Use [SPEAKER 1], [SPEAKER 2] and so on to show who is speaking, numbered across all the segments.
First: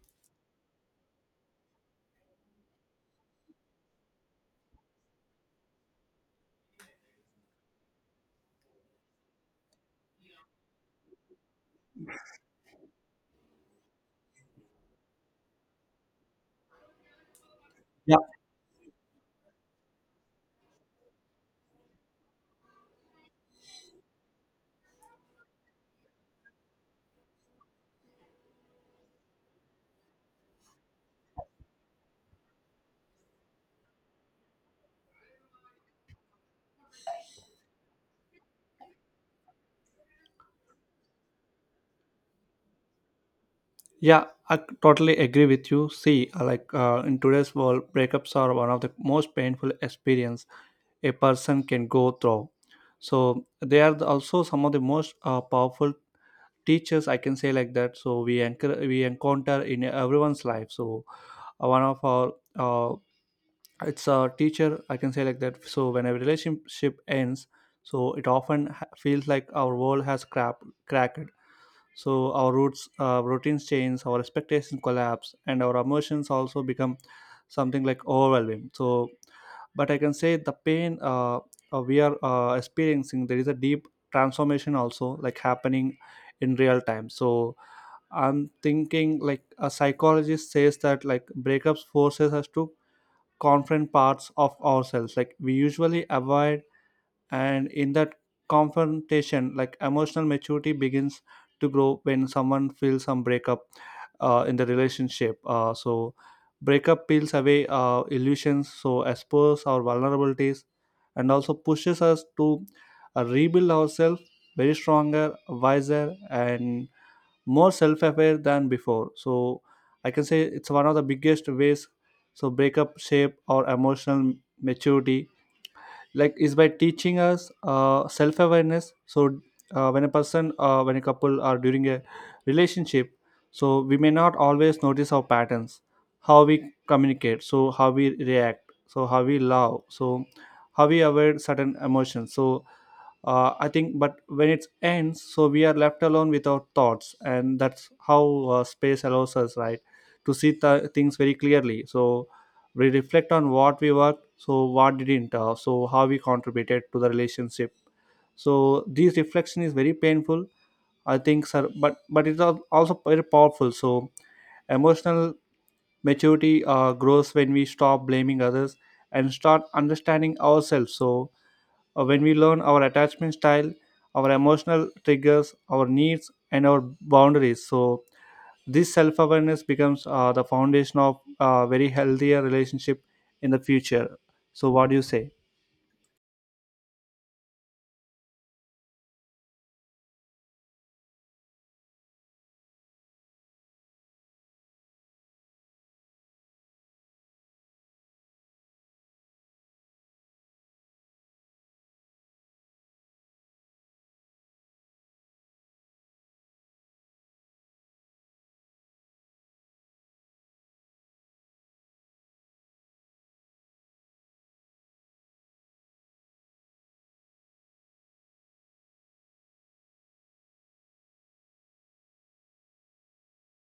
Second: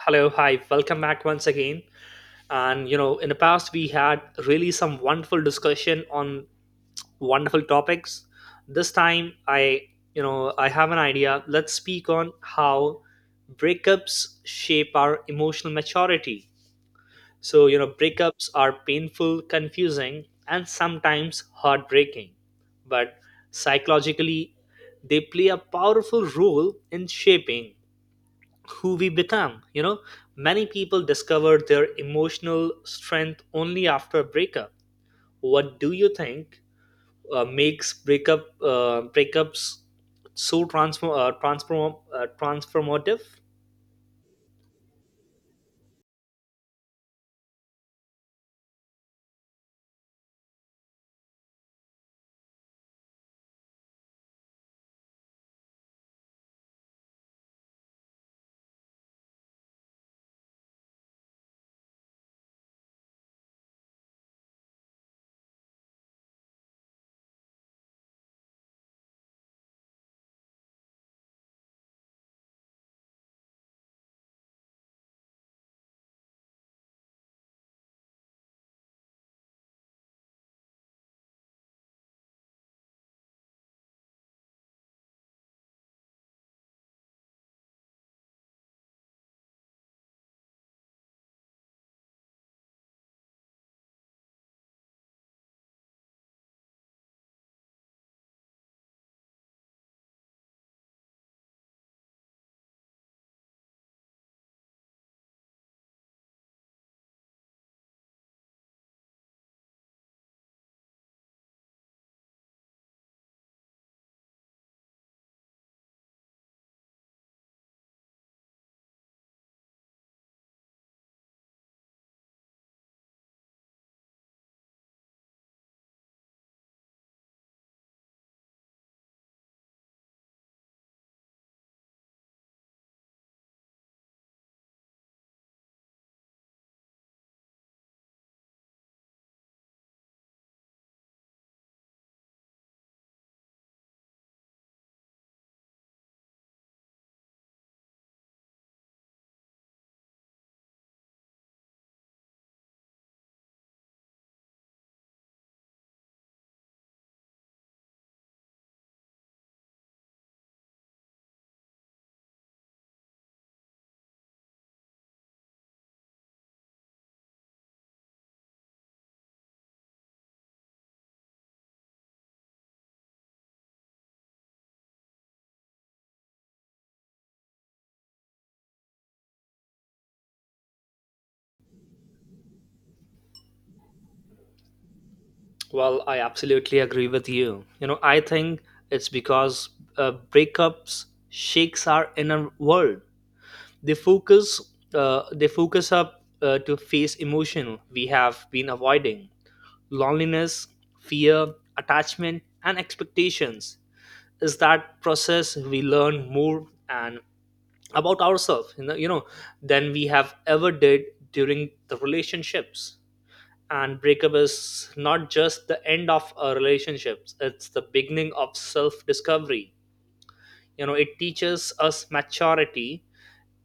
[SPEAKER 1] Hello, hi, welcome back once again. And you know, in the past, we had really some wonderful discussion on wonderful topics. This time, I have an idea. Let's speak on how breakups shape our emotional maturity. So, you know,
[SPEAKER 2] Yeah,
[SPEAKER 1] breakups are painful, confusing, and sometimes heartbreaking, but psychologically, they play a powerful role in shaping who we become. You know, many people discover their emotional strength only after a breakup. What do you think makes breakups so transformative?
[SPEAKER 2] yeah, I totally agree with you. See, like in today's world, breakups are one of the most painful experience a person can go through. So they are also some of the most powerful teachers, I can say like that. So we encounter in everyone's life. So one of our it's a teacher, I can say like that. So when a relationship ends, so it often feels like our world has crap cracked. So our roots, routines change, our expectations collapse, and our emotions also become something like overwhelming. So, but I can say the pain we are experiencing, there is a deep transformation also like happening in real time. So I'm thinking like a psychologist says that like breakups forces us to confront parts of ourselves like we usually avoid, and in that confrontation like emotional maturity begins to grow. When someone feels some breakup in the relationship, so breakup peels away illusions, so expose our vulnerabilities and also pushes us to rebuild ourselves very stronger, wiser, and more self-aware than before. So I can say it's one of the biggest ways so breakup shape our emotional maturity, like, is by teaching us self-awareness. So when a couple are during a relationship, so we may not always notice our patterns, how we communicate, so how we react, so how we love, so how we avoid certain emotions. So I think, but when it ends, so we are left alone with our thoughts, and that's how space allows us, right, to see things very clearly. So we reflect on what we worked, so what didn't, so how we contributed to the relationship. So this reflection is very painful, I think, sir, but it's also very powerful. So emotional maturity grows when we stop blaming others and start understanding ourselves. So when we learn our attachment style, our emotional triggers, our needs, and our boundaries, so this self awareness becomes the foundation of a very healthier relationship in the future. So, what do you say?
[SPEAKER 1] Well, I absolutely agree with you. You know, I think it's because breakups shakes our inner world. They focus they focus up to face emotion we have been avoiding: loneliness, fear, attachment, and expectations. Is that process we learn more and about ourselves, you know, than we have ever did during the relationships. And breakup is not just the end of a relationships; it's the beginning of self-discovery. You know, it teaches us maturity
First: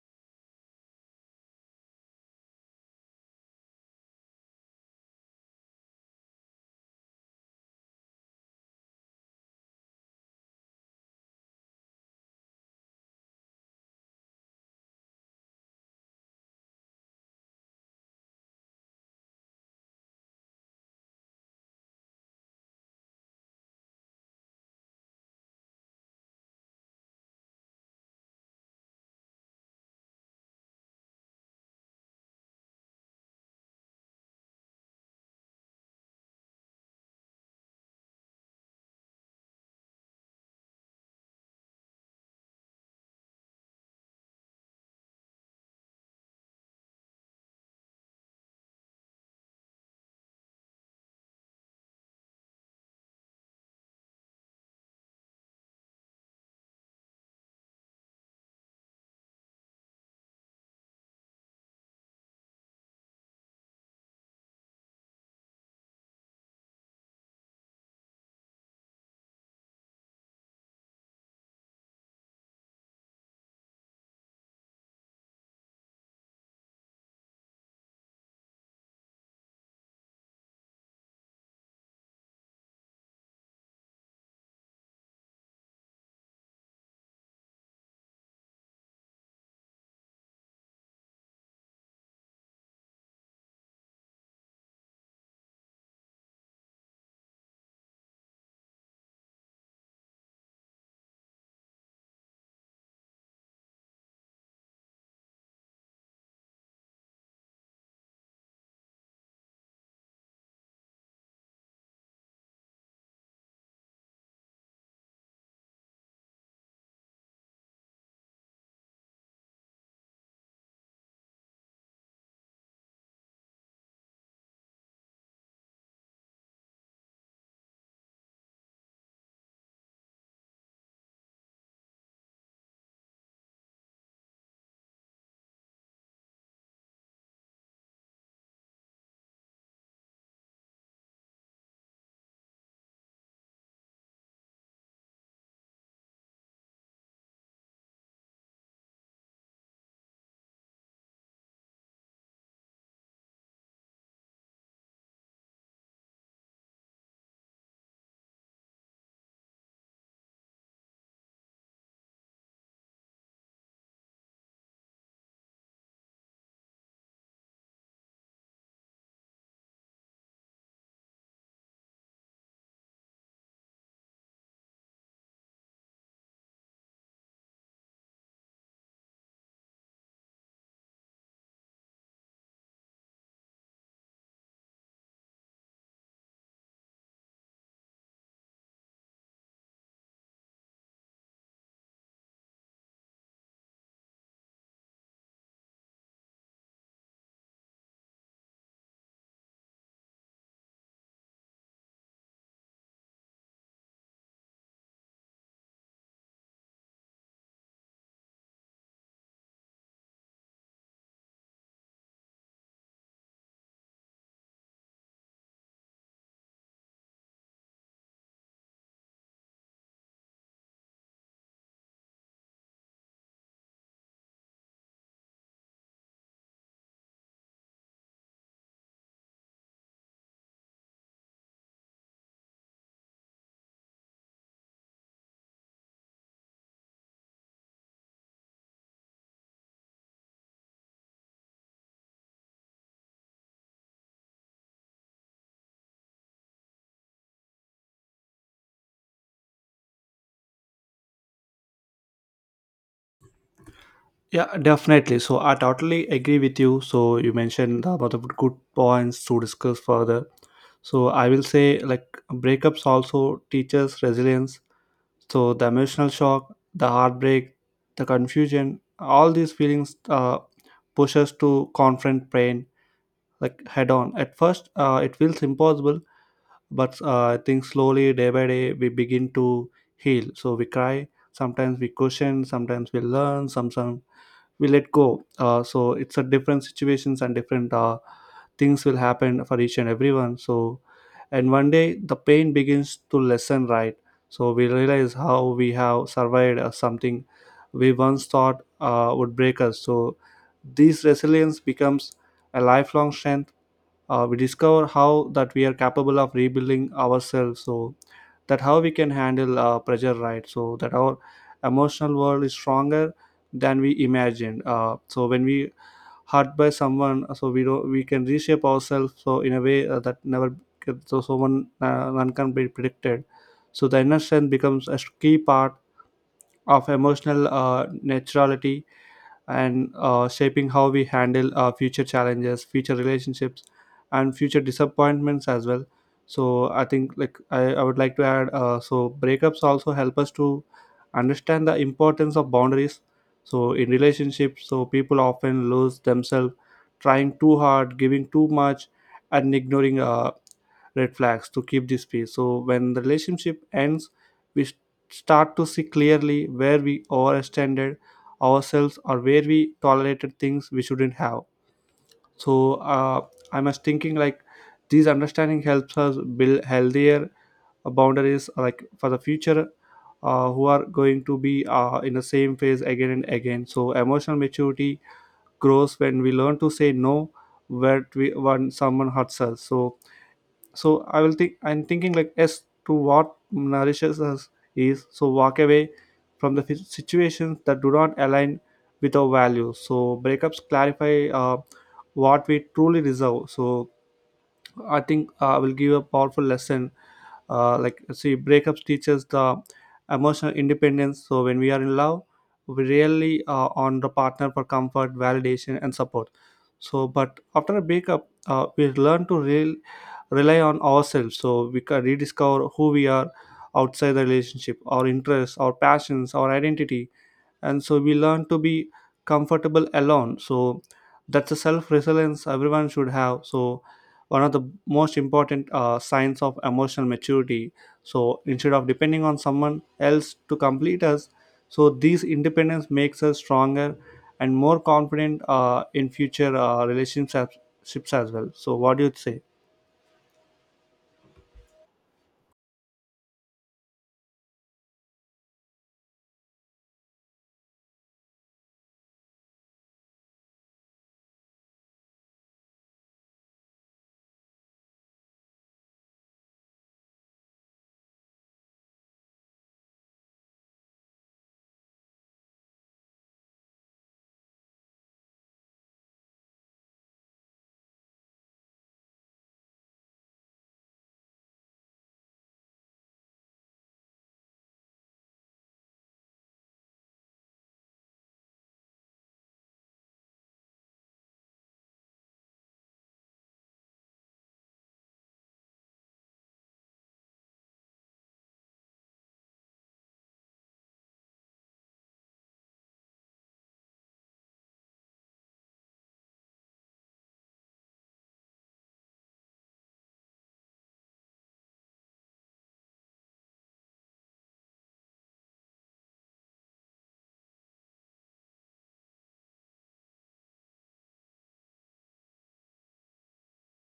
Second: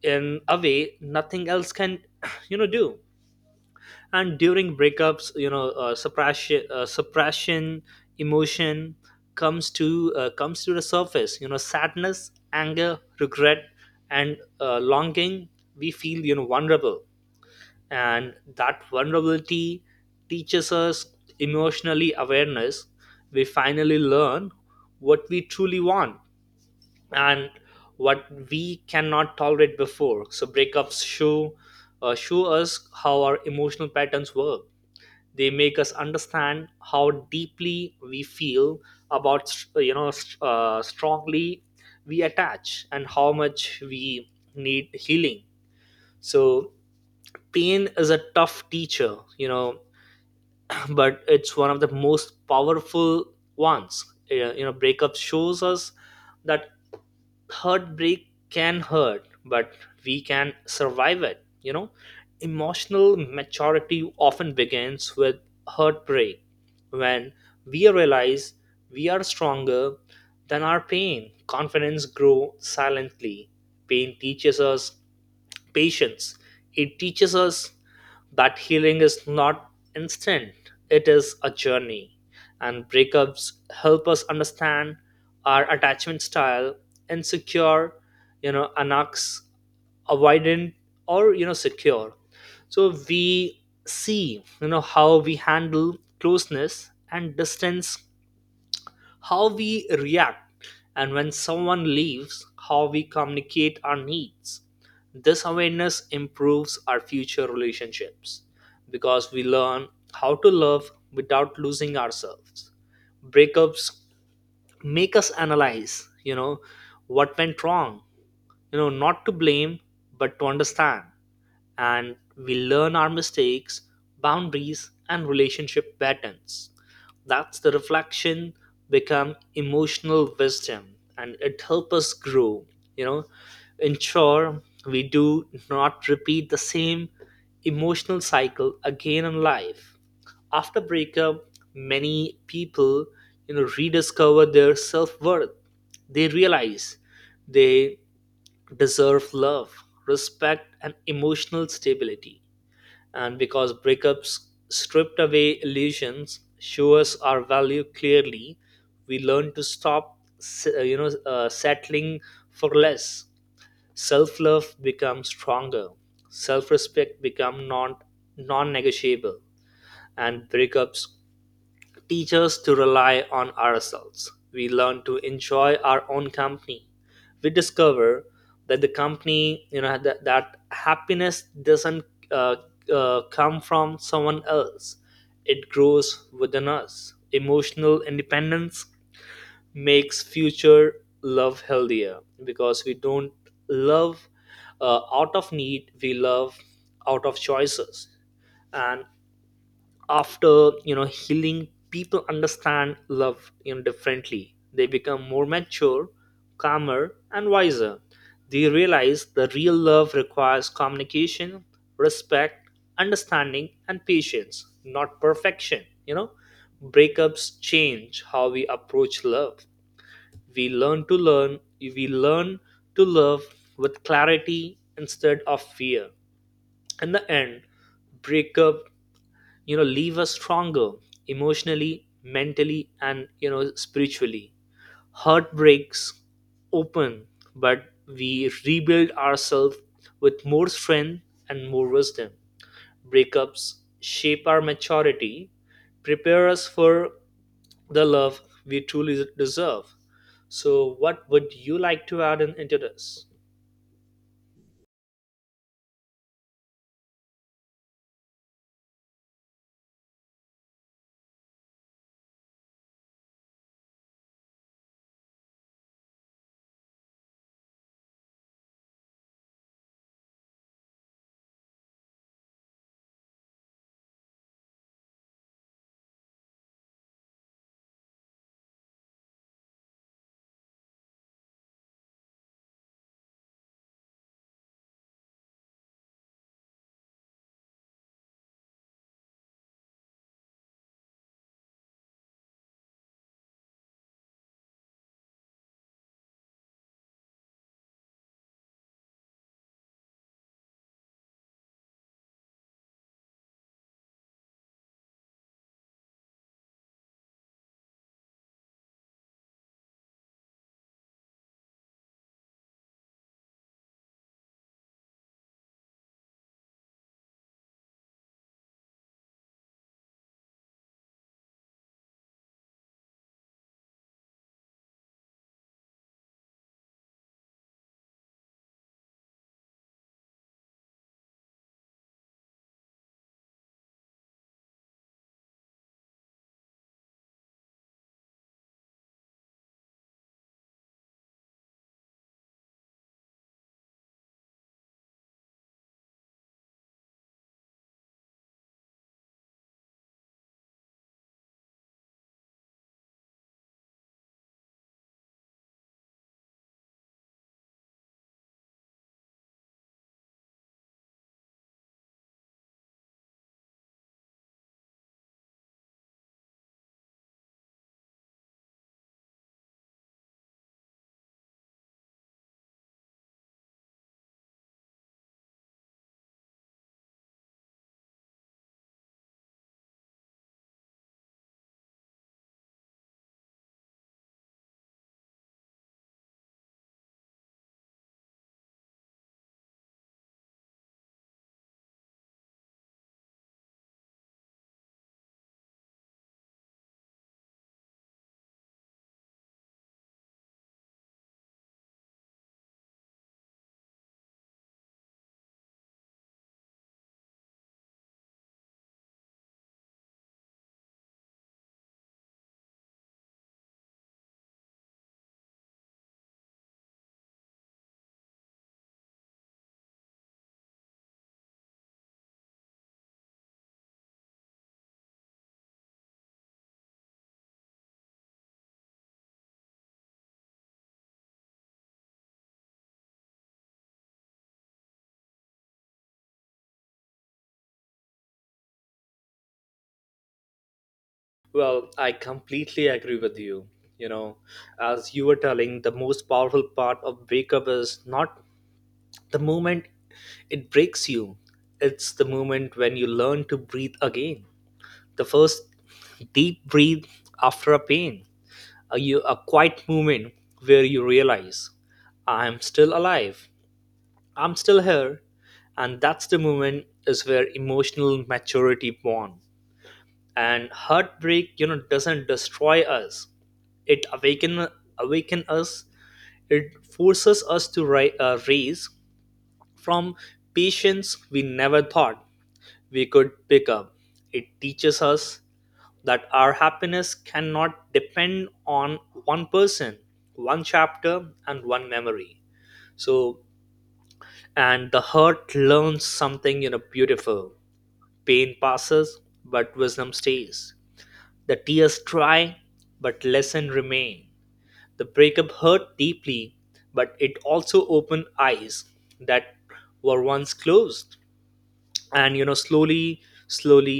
[SPEAKER 1] in a way nothing else can, you know, do. And during breakups, you know, suppression emotion comes to the surface, you know, sadness, anger, regret, and longing. We feel, you know, vulnerable, and that vulnerability teaches us emotionally awareness. We finally learn what we truly want and what we cannot tolerate before. So breakups show us how our emotional patterns work. They make us understand how deeply we feel about, you know, strongly we attach and how much we need healing. So pain is a tough teacher, you know, but it's one of the most powerful ones. You know, breakup shows us that heartbreak can hurt, but we can survive it. You know, emotional maturity often begins with heartbreak when we realize we are stronger than our pain. Confidence grows silently. Pain teaches us patience. It teaches us that healing is not instant, it is a journey. And breakups help us understand our attachment style: insecure, you know, anarchs, avoidant, or, you know, secure. So we see, you know, how we handle closeness and distance, how we react, and when someone leaves, how we communicate our needs. This awareness improves our future relationships because we learn how to love without losing ourselves. Breakups make us analyze, you know, what went wrong, you know, not to blame but to understand, and we learn our mistakes, boundaries, and relationship patterns. That's the reflection become emotional wisdom, and it helps us grow, you know, ensure we do not repeat the same emotional cycle again in life. After breakup, many people, you know, rediscover their self-worth. They realize they deserve love, respect, and emotional stability. And because breakups stripped away illusions, show us our value clearly, we learn to stop, settling for less. Self-love becomes stronger. Self-respect become non-negotiable, and breakups teach us to rely on ourselves. We learn to enjoy our own company. We discover that the company, you know, that happiness doesn't uh, come from someone else, it grows within us. Emotional independence makes future love healthier because we don't love out of need, we love out of choices. And after, you know, healing, people understand love, you know, differently. They become more mature, calmer and wiser. They realize the real love requires communication, respect, understanding and patience, not perfection, you know. Breakups change how we approach love. We learn to love with clarity instead of fear. In the end, breakup, you know, leave us stronger emotionally, mentally, and, you know, spiritually. Heart breaks open, but we rebuild ourselves with more strength and more wisdom. Breakups shape our maturity, prepare us for the love we truly deserve. So what would you like to add in, into this?
[SPEAKER 2] Yeah, definitely. So I totally agree with you. So you mentioned about the good points to discuss further. So I will say like breakups also teaches resilience. So the emotional shock, the heartbreak, the confusion, all these feelings push us to confront pain like head on. At first, it feels impossible, but I think slowly, day by day, we begin to heal. So we cry, sometimes we question, sometimes we learn, sometimes we let go. So it's a different situations and different things will happen for each and everyone. So, and one day the pain begins to lessen, right? So we realize how we have survived something we once thought would break us. So this resilience becomes a lifelong strength. We discover how that we are capable of rebuilding ourselves, so that how we can handle pressure, right, so that our emotional world is stronger than we imagined. So when we hurt by someone, so we don't we can reshape ourselves so in a way that never, so someone, none can be predicted. So the inner strength becomes a key part of emotional naturality and shaping how we handle future challenges, future relationships, and future disappointments as well. So I think like I would like to add so breakups also help us to understand the importance of boundaries. So in relationships, so people often lose themselves trying too hard, giving too much, and ignoring red flags to keep this peace. So when the relationship ends, we s- start to see clearly where we overextended ourselves or where we tolerated things we shouldn't have. So I was thinking like these understanding helps us build healthier boundaries like for the future, who are going to be in the same phase again and again. So emotional maturity grows when we learn to say no, when we when someone hurts us. So I will think I'm thinking like as to what nourishes us is, so walk away from the situations that do not align with our values. So breakups clarify what we truly deserve. So I think will give a powerful lesson. Like, see, breakups teaches the emotional independence. So when we are in love, we really on the partner for comfort, validation, and support. So, but after a breakup, we learn to rely on ourselves. So we can rediscover who we are outside the relationship, our interests, our passions, our identity. And so we learn to be comfortable alone, so that's a self resilience everyone should have. So one of the most important signs of emotional maturity, so instead of depending on someone else to complete us, so these independence makes us stronger and more confident in future relationships as well. So what do you say?
[SPEAKER 1] Well, I completely agree with you. You know, as you were telling, the most powerful part of breakup is not the moment it breaks you, it's the moment when you learn to breathe again. The first deep breath after a pain, a, a quiet moment where you realize, I'm still alive, I'm still here. And that's the moment is where emotional maturity born. And heartbreak, you know, doesn't destroy us. It awaken us. It forces us to raise from patience we never thought we could pick up. It teaches us that our happiness cannot depend on one person, one chapter, and one memory. So, and the hurt learns something, you know, beautiful. Pain passes, but wisdom stays. The tears dry, but lesson remain. The breakup hurt deeply, but it also opened eyes that were once closed. And, you know, slowly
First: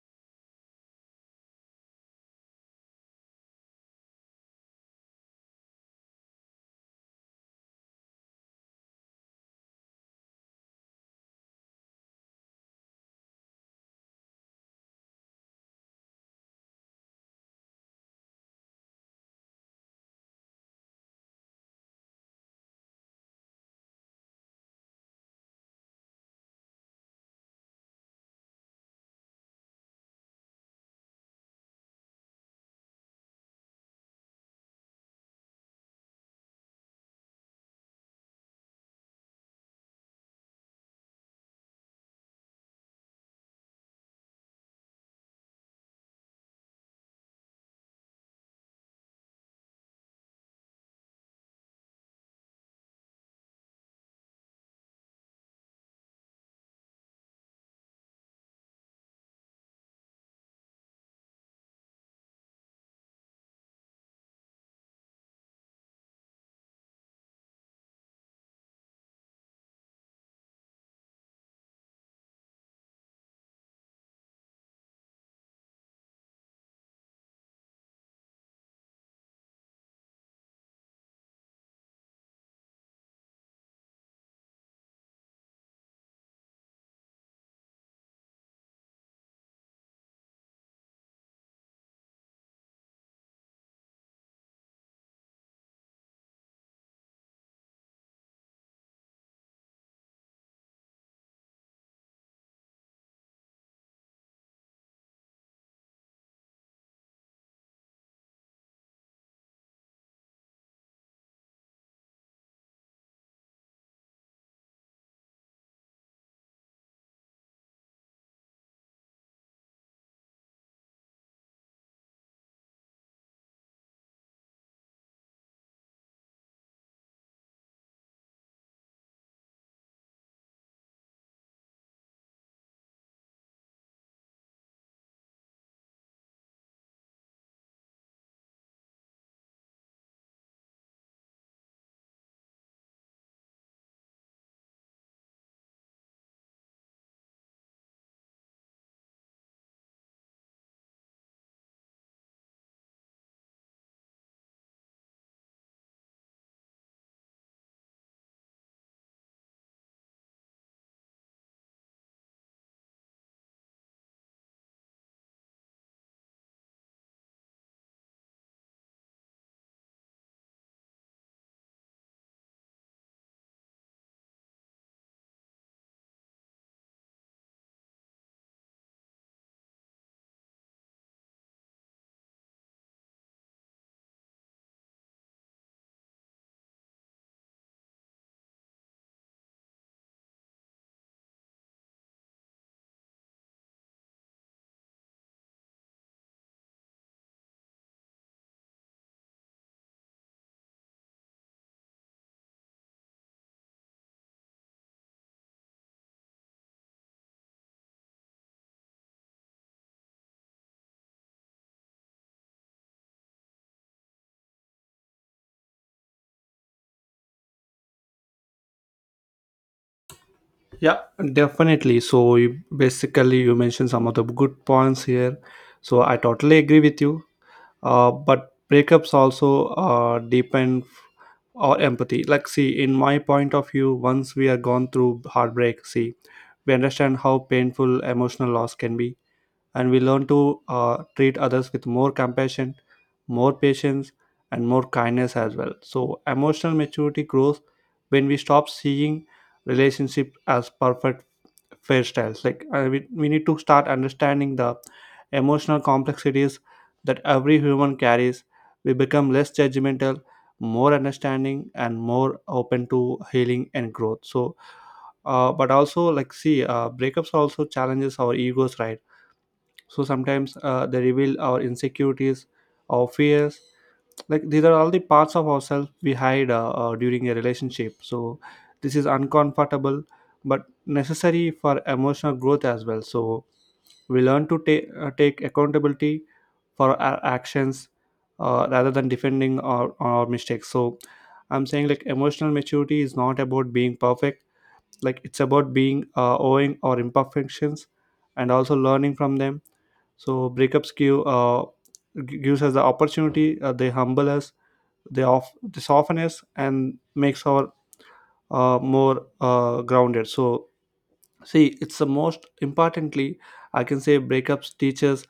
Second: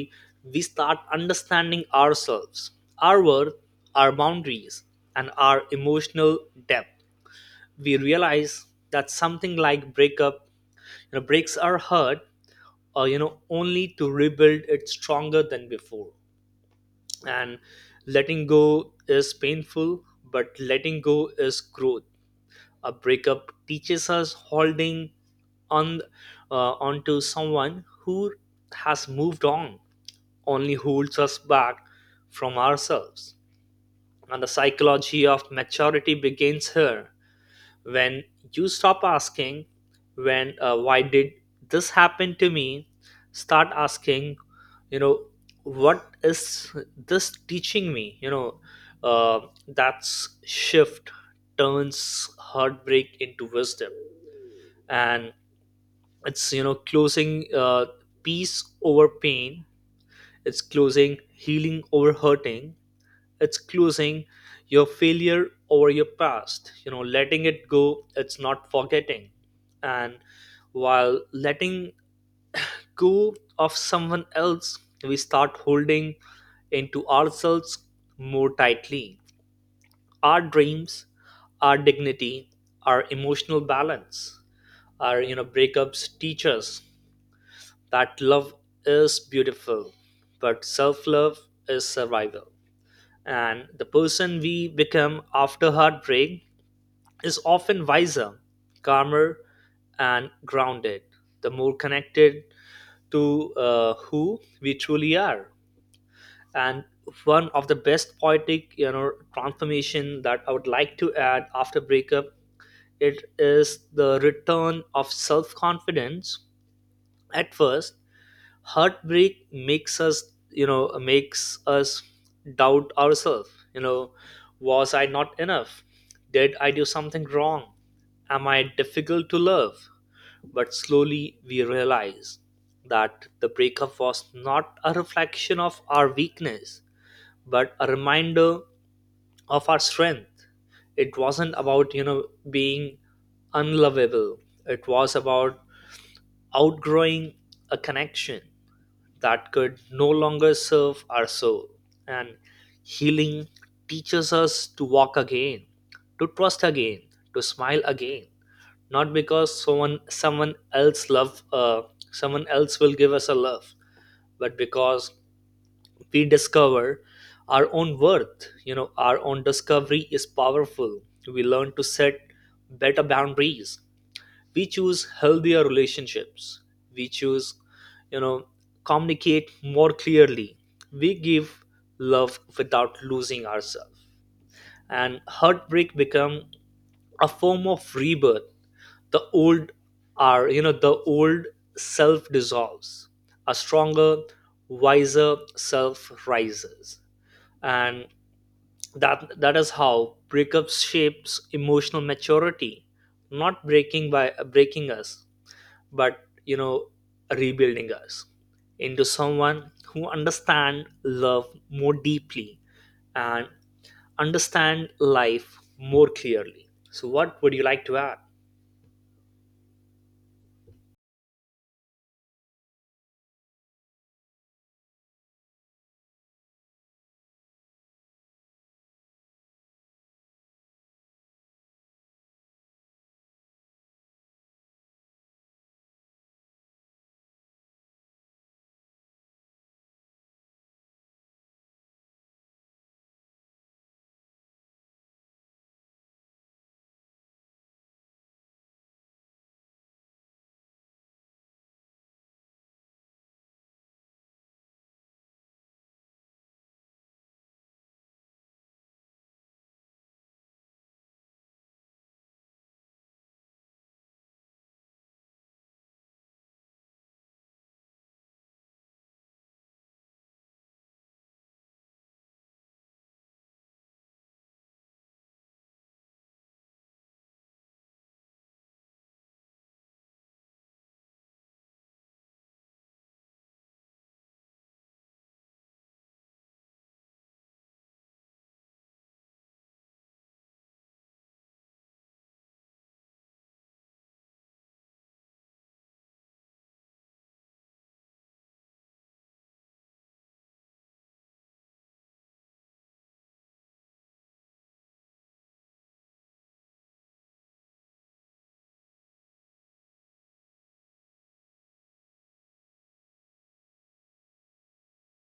[SPEAKER 1] we start understanding ourselves, our worth, our boundaries, and our emotional depth. We realize that something like breakup, you know, breaks our heart, or, you know, only to rebuild it stronger than before. And letting go is painful, but letting go is growth. A breakup teaches us holding on, onto someone who has moved on only holds us back from ourselves. And the psychology of maturity begins here, when you stop asking, when why did this happen to me? Start asking, you know, what is this teaching me? Uh, that's shift turns heartbreak into wisdom. And it's, you know, closing peace over pain, it's closing healing over hurting, it's closing your failure over your past, you know, letting it go, it's not forgetting. And while letting go of someone else, we start holding into ourselves more tightly: our dreams, our dignity, our emotional balance, our, you know, breakups teach us that love is beautiful but self-love is survival. And the person we become after heartbreak is often wiser, calmer, and grounded, the more connected to who we truly are. And one of the best poetic, you know, transformation that I would like to add after breakup, it is the return of self-confidence. At first, heartbreak makes us doubt ourselves, you know, was I not enough, did I do something wrong, am I difficult to love? But slowly we realize that the breakup was not a reflection of our weakness but a reminder of our strength. It wasn't about, you know, being unlovable, it was about outgrowing a connection that could no longer serve our soul. And healing teaches us to walk again, to trust again, to smile again. Not because someone else love someone else will give us a love, but because we discover our own worth. You know, our own discovery is powerful. We learn to set better boundaries, we choose healthier relationships, we choose, you know, communicate more clearly, we give love without losing ourselves, and heartbreak become a form of rebirth. The old are, you know, the old self dissolves, a stronger wiser self rises. And that is how breakups shapes emotional maturity, not breaking by breaking us, but, you know, rebuilding us into someone who understand love more deeply and understand life more clearly. So what would you like to add?
[SPEAKER 2] Yeah, definitely. So you, basically, you mentioned some of the good points here. So I totally agree with you. But breakups also depend our empathy. Like, see, in my point of view, once we are gone through heartbreak, see, we understand how painful emotional loss can be, and we learn to treat others with more compassion, more patience, and more kindness as well. So emotional maturity grows when we stop seeing relationship as perfect hairstyles. Like we, need to start understanding the emotional complexities that every human carries. We become less judgmental, more understanding, and more open to healing and growth. So, but also like see, breakups also challenges our egos, right? So sometimes they reveal our insecurities, our fears, like these are all the parts of ourselves we hide during a relationship. So this is uncomfortable but necessary for emotional growth as well. So we learn to take accountability for our actions rather than defending our mistakes. So I'm saying like emotional maturity is not about being perfect, like it's about being owing our imperfections and also learning from them. So breakups gives us the opportunity, they humble us, the off the softness, and makes our more grounded. So see, it's the most importantly, I can say breakups teaches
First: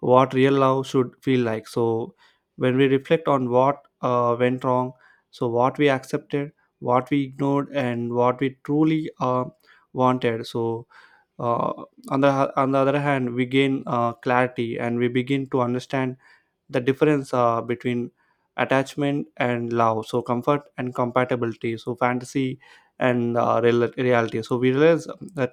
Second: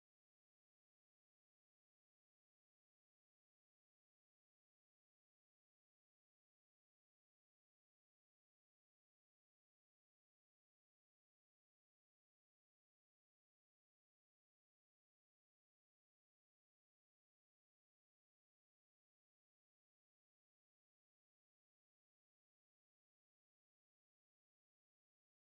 [SPEAKER 2] what real love should feel like. So when we reflect on what went wrong, so what we accepted, what we ignored, and what we truly wanted, so uh, on the on the other hand we gain clarity, and we begin to understand the difference between attachment and love, so comfort and compatibility, so fantasy and reality. So we realize that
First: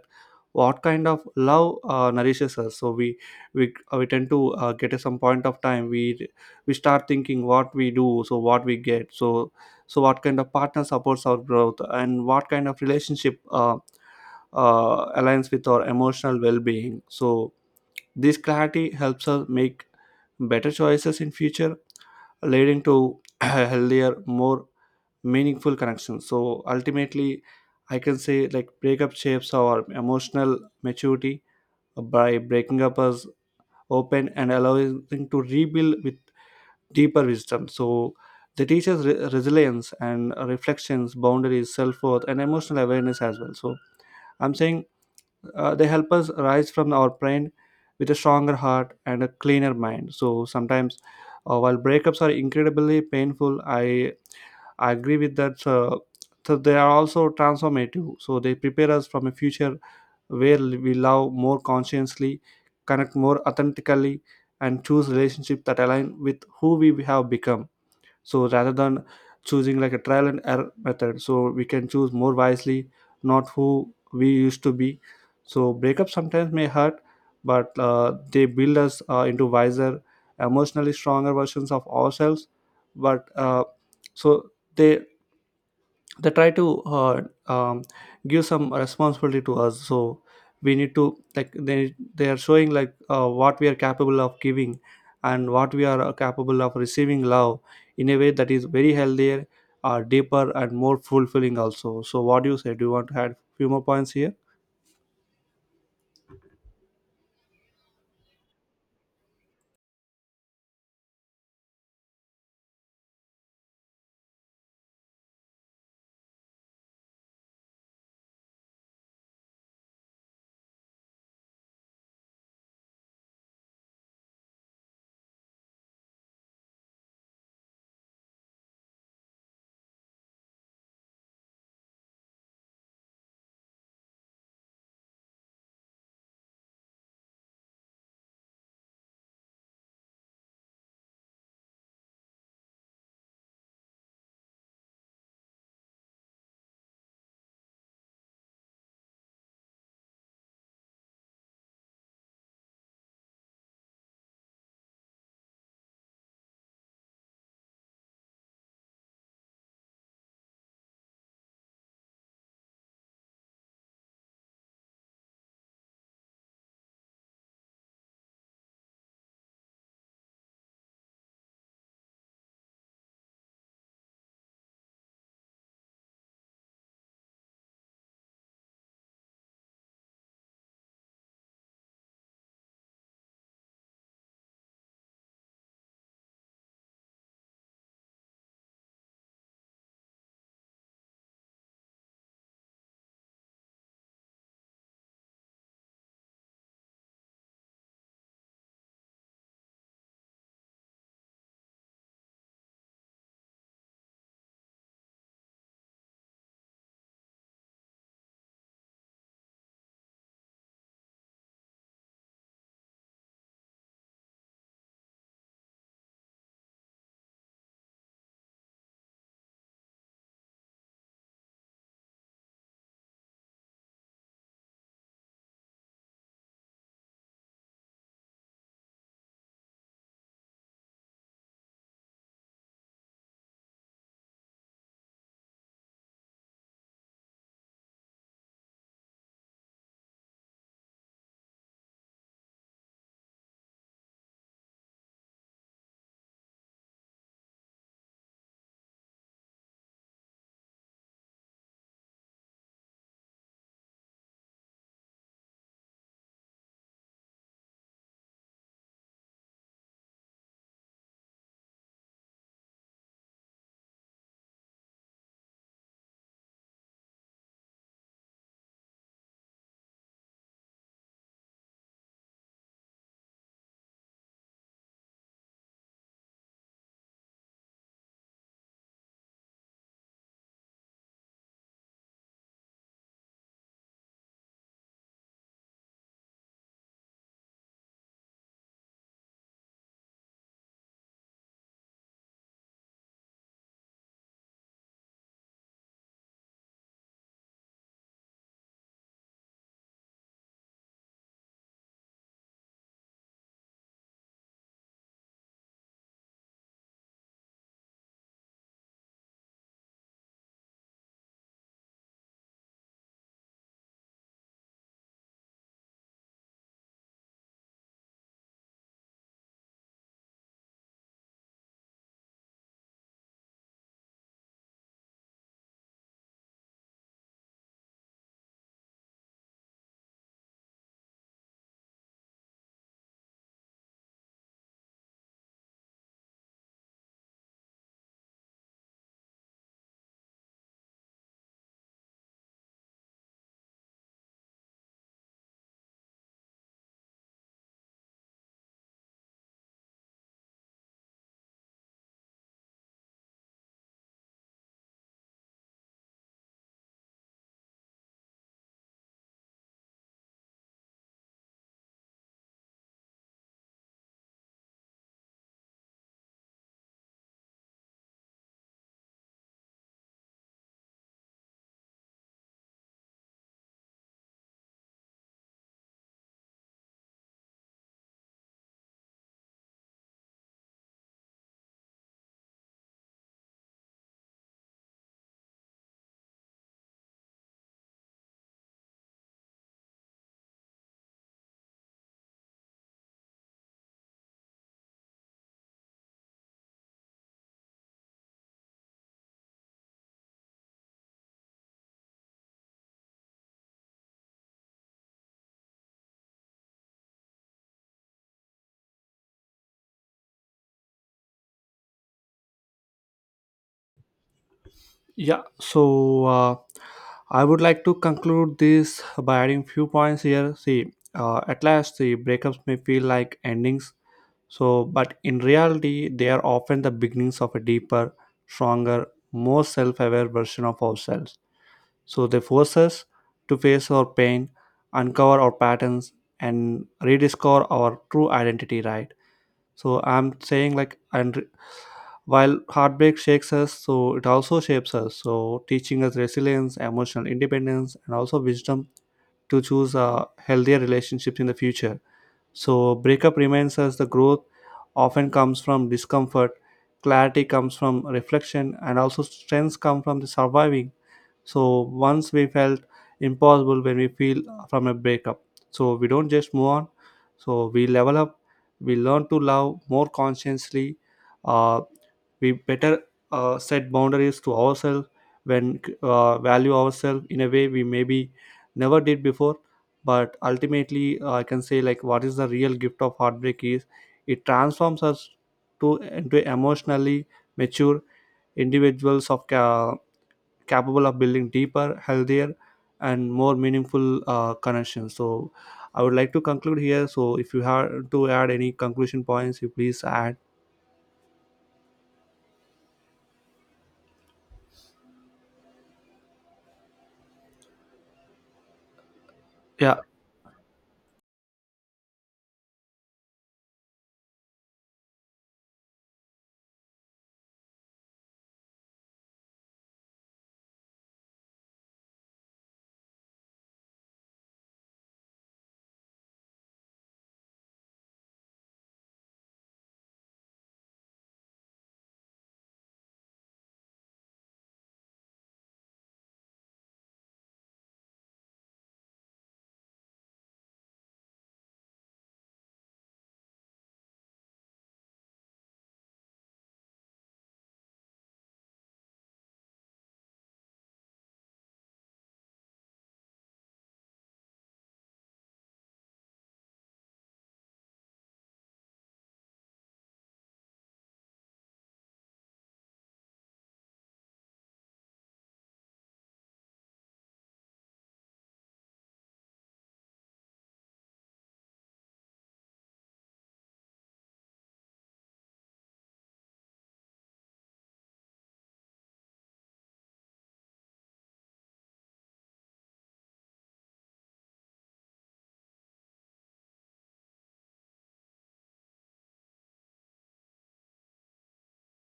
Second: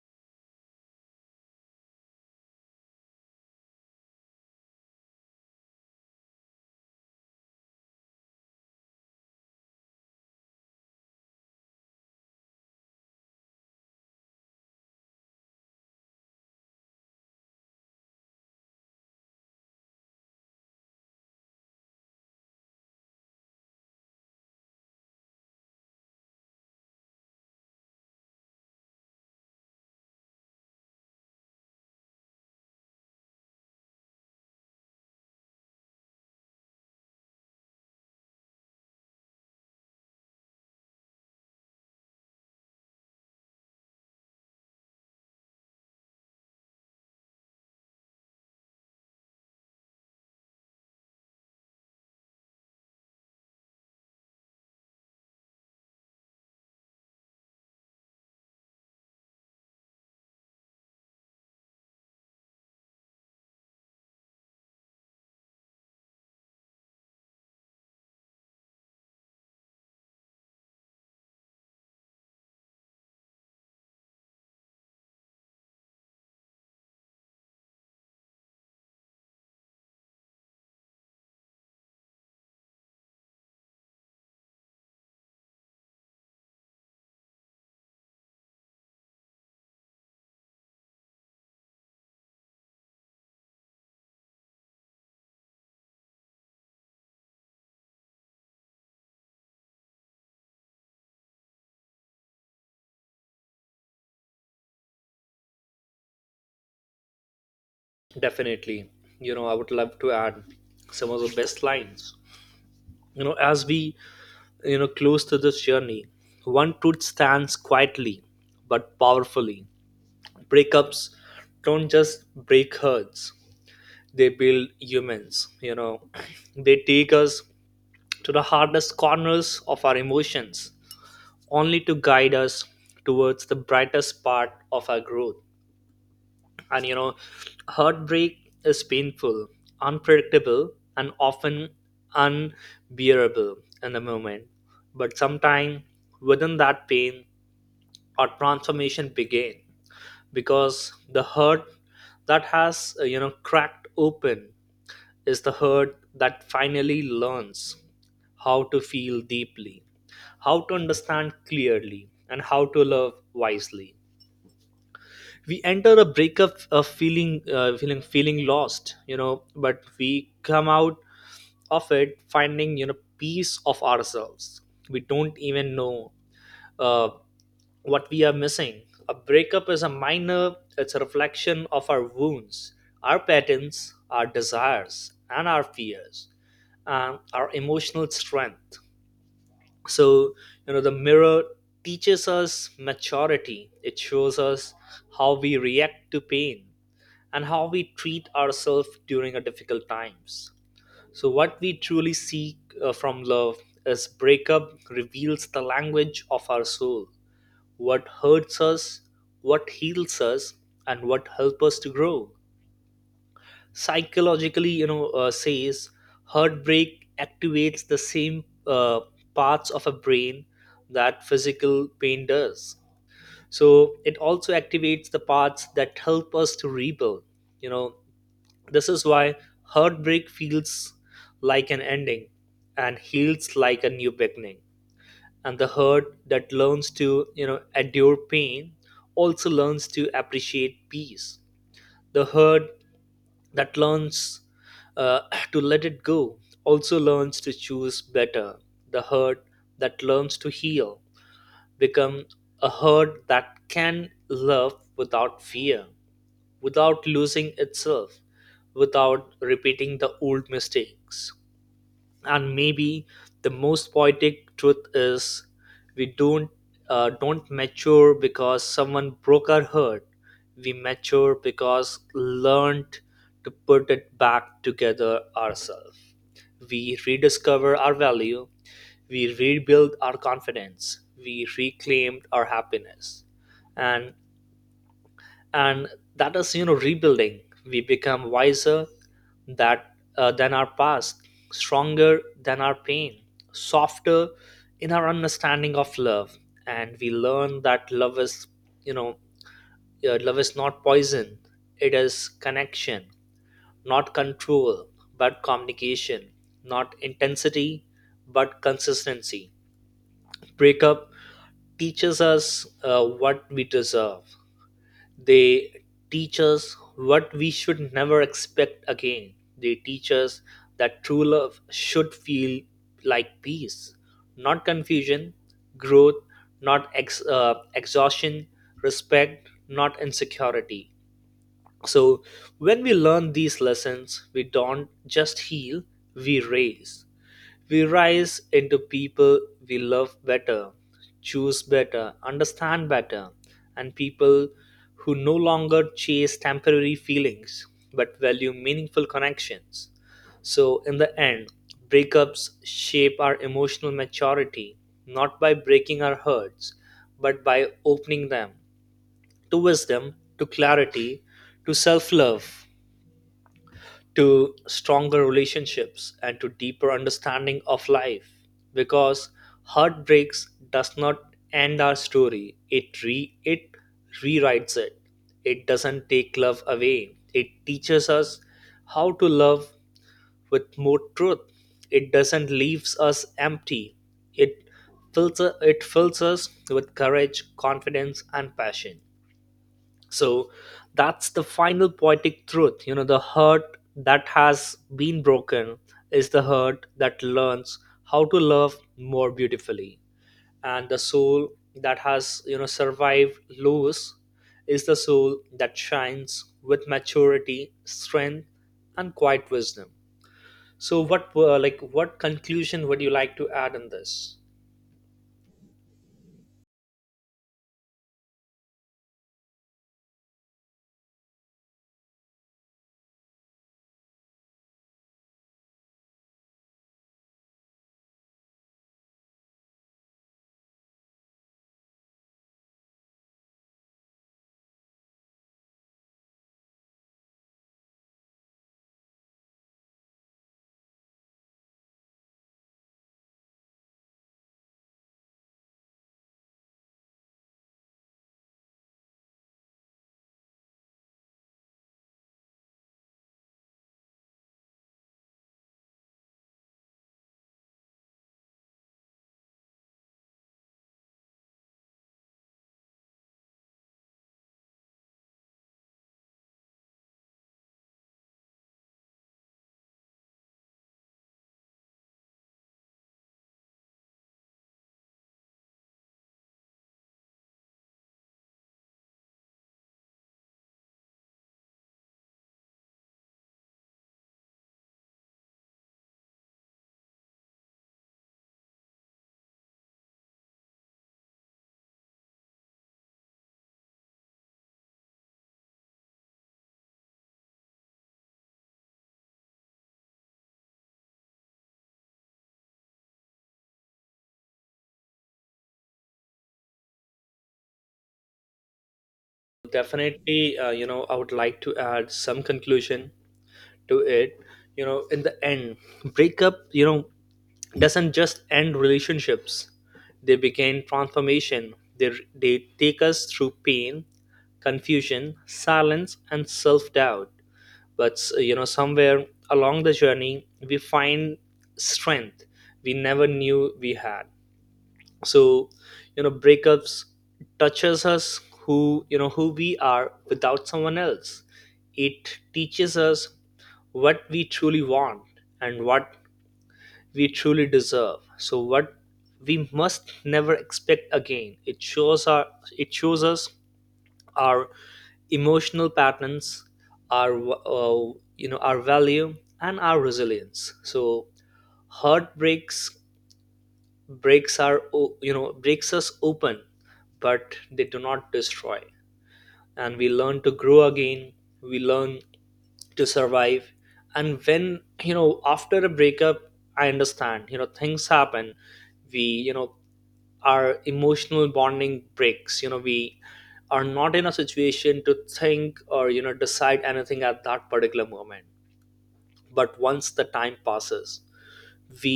[SPEAKER 2] what kind of love nourishes us. So we tend to get at some point of time, we start thinking what we do, so what we get. So what kind of partner supports our growth, and what kind of relationship aligns with our emotional well-being. So this clarity helps us make better choices in future, leading to healthier, more meaningful connections. So ultimately, I can say like breakup shapes our emotional maturity by breaking up us open and allowing to rebuild with deeper wisdom. So they teach us resilience and reflections, boundaries, self worth, and emotional awareness as well. So I'm saying they help us rise from our pain with a stronger heart and a cleaner mind. So sometimes, while breakups are incredibly painful, I agree with that. So they are also transformative, so they prepare us from a future where we love more consciously, connect more authentically, and choose relationships that align with who we have become. So rather than choosing like a trial and error method, so we can choose more wisely, not who we used to be. So breakups sometimes may hurt, but they build us into wiser, emotionally stronger versions of ourselves. But so they they try to um, give some responsibility to us. So we need to like they are showing like what we are capable of giving and what we are capable of receiving love in a way that is very healthier, deeper and more fulfilling also. So what do you say, do you want to add few more points here?
[SPEAKER 1] Definitely, you know, I would love to add some of the best lines, you know, as we, you know, close to this journey. One truth stands quietly but powerfully: breakups don't just break hearts, they build humans. You know, they take us to the hardest corners of our emotions, only to guide us towards the brightest part of our growth. And, you know, heartbreak is painful, unpredictable, and often unbearable in the moment. But sometime within that pain, our transformation began because the hurt that has you know, cracked open is the hurt that finally learns how to feel deeply, how to understand clearly, and how to love wisely. We enter a breakup of feeling, feeling lost, you know, but we come out of it finding, you know, peace of ourselves. We don't even know. Uh, what we are missing. A breakup is a minor, it's a reflection of our wounds, our patterns, our desires, and our fears, and our emotional strength. So, you know, the mirror teaches us maturity, it shows us how we react to pain and how we treat ourselves during a difficult times. So, what we truly seek from love is breakup reveals the language of our soul, what hurts us, what heals us, and what helps us to grow. Psychologically, you know, says heartbreak activates the same parts of a brain that physical pain does. So it also activates the parts that help us to rebuild. You know, this is why heartbreak feels like an ending and heals like a new beginning, and the herd that learns to endure pain also learns to appreciate peace. The herd that learns uh, to let it go also learns to choose better. The herd that learns to heal become a herd that can love without fear, without losing itself, without repeating the old mistakes. And maybe the most poetic truth is we don't mature because someone broke our heart. We mature because learned to put it back together ourselves. We rediscover our value, we rebuild our confidence, we reclaim our happiness. And and that is, you know, rebuilding. We become wiser that than our past, stronger than our pain, softer in our understanding of love. And we learn that love is, you know love is not poison. It is connection, not control, but communication, not intensity, but consistency. Breakup teaches us what we deserve. They teach us what we should never expect again. They teach us that true love should feel like peace, not confusion, growth, not exhaustion, respect, not insecurity. So, when we learn these lessons, we don't just heal, we raise. We rise into people we love better, choose better, understand better, and people who no longer chase temporary feelings but value meaningful connections. So, in the end, breakups shape our emotional maturity, not by breaking our hearts but by opening them to wisdom, to clarity, to self love, to stronger relationships, and to deeper understanding of life. Because heartbreaks does not end our story, it rewrites it. It doesn't take love away, it teaches us how to love with more truth. It doesn't leaves us empty, it fills it fills us with courage, confidence, and passion. So that's the final poetic truth, you know, the heart that has been broken is the heart that learns how to love more beautifully, and the soul that has, you know, survived loss is the soul that shines with maturity, strength, and quiet wisdom. So what, what conclusion would you like to add in this?
[SPEAKER 2] Yeah, so I would like to conclude this by adding few points here. See, at last the breakups may feel like endings. So, but in reality, they are often the beginnings of a deeper, stronger, more self aware version of ourselves. So, they force us to face our pain, uncover our patterns, and rediscover our true identity, right? So, I'm saying, like, while heartbreak shakes us, so it also shapes us. So, teaching us resilience, emotional independence, and also wisdom to choose healthier relationships in the future. So, breakup reminds us the growth often comes from discomfort, clarity comes from reflection, and also strengths come from the surviving. So, once we felt impossible when we feel from a breakup, so we don't just move on, so we level up, we learn to love more consciously. Uh, we better set boundaries to ourselves, when value ourselves in a way we maybe never did before. But ultimately, I can say like what is the real gift of heartbreak is it transforms us to into emotionally mature individuals of capable of building deeper, healthier, and more meaningful connections. So I would like to conclude here, so if you have to add any conclusion points you please add. Yeah.
[SPEAKER 1] Definitely, you know, I would like to add some conclusion to it. You know, in the end, breakup, you know, doesn't just end relationships, they begin transformation. They take us through pain, confusion, silence, and self-doubt. But you know, somewhere along the journey we find strength we never knew we had. So you know, breakups touches us, who, you know, who we are without someone else. It teaches us what we truly want and what we truly deserve, so what we must never expect again. It shows us our emotional patterns, our, you know, our value, and our resilience. So heartbreaks, you know, breaks us open, but they do not destroy. And we learn to grow again, we learn to survive. And when, you know, after a breakup, I understand, you know, things happen. We, you know, our emotional bonding breaks. You know, we are not in a situation to think or, you know, decide anything at that particular moment. But once the time passes, we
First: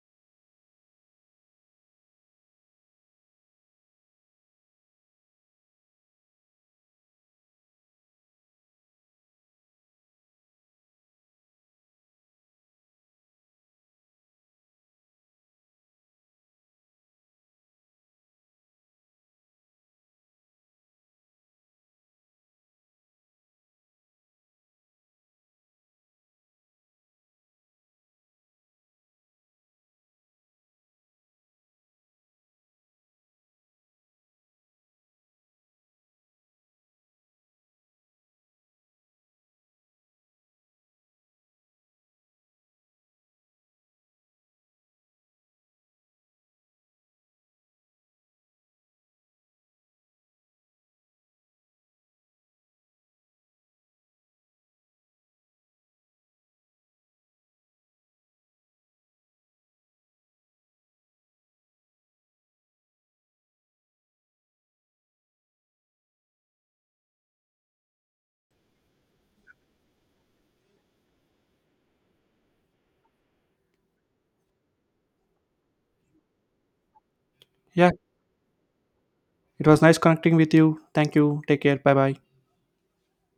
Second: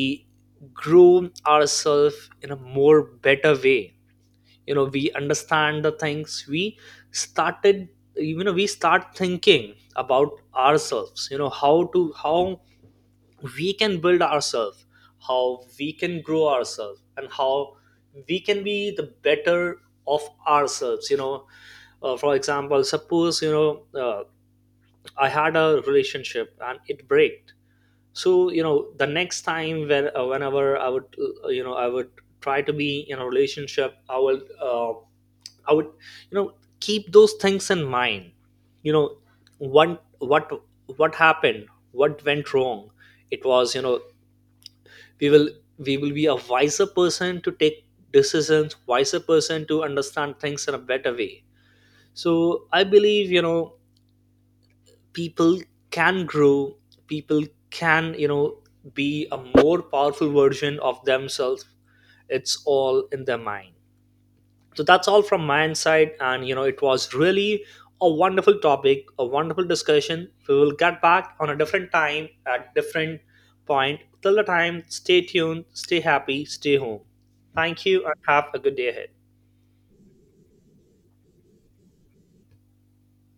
[SPEAKER 1] groom ourselves in a more better way. You know, we understand the things we started. You know, we start thinking about ourselves. You know, how to, how we can build ourselves, how we can grow ourselves, and how we can be the better of ourselves. You know, for example, suppose, you know, uh, I had a relationship and it breaked. So you know, the next time when, whenever I would, you know, I would try to be in a relationship, I will, I would, you know, keep those things in mind. You know, one what happened, what went wrong. It was, you know, we will we will be a wiser person to take decisions, wiser person to understand things in a better way. So I believe, you know, people can grow, people can, you know, be a more powerful version of themselves. It's all in their mind. So that's all from my side, and you know, it was really a wonderful topic, a wonderful discussion. We will get back on a different time at different point. Till the time, stay tuned, stay happy, stay home. Thank
[SPEAKER 2] Yeah.
[SPEAKER 1] you and have a good day ahead.
[SPEAKER 2] It was nice connecting with you. Thank you. Take care. Bye bye.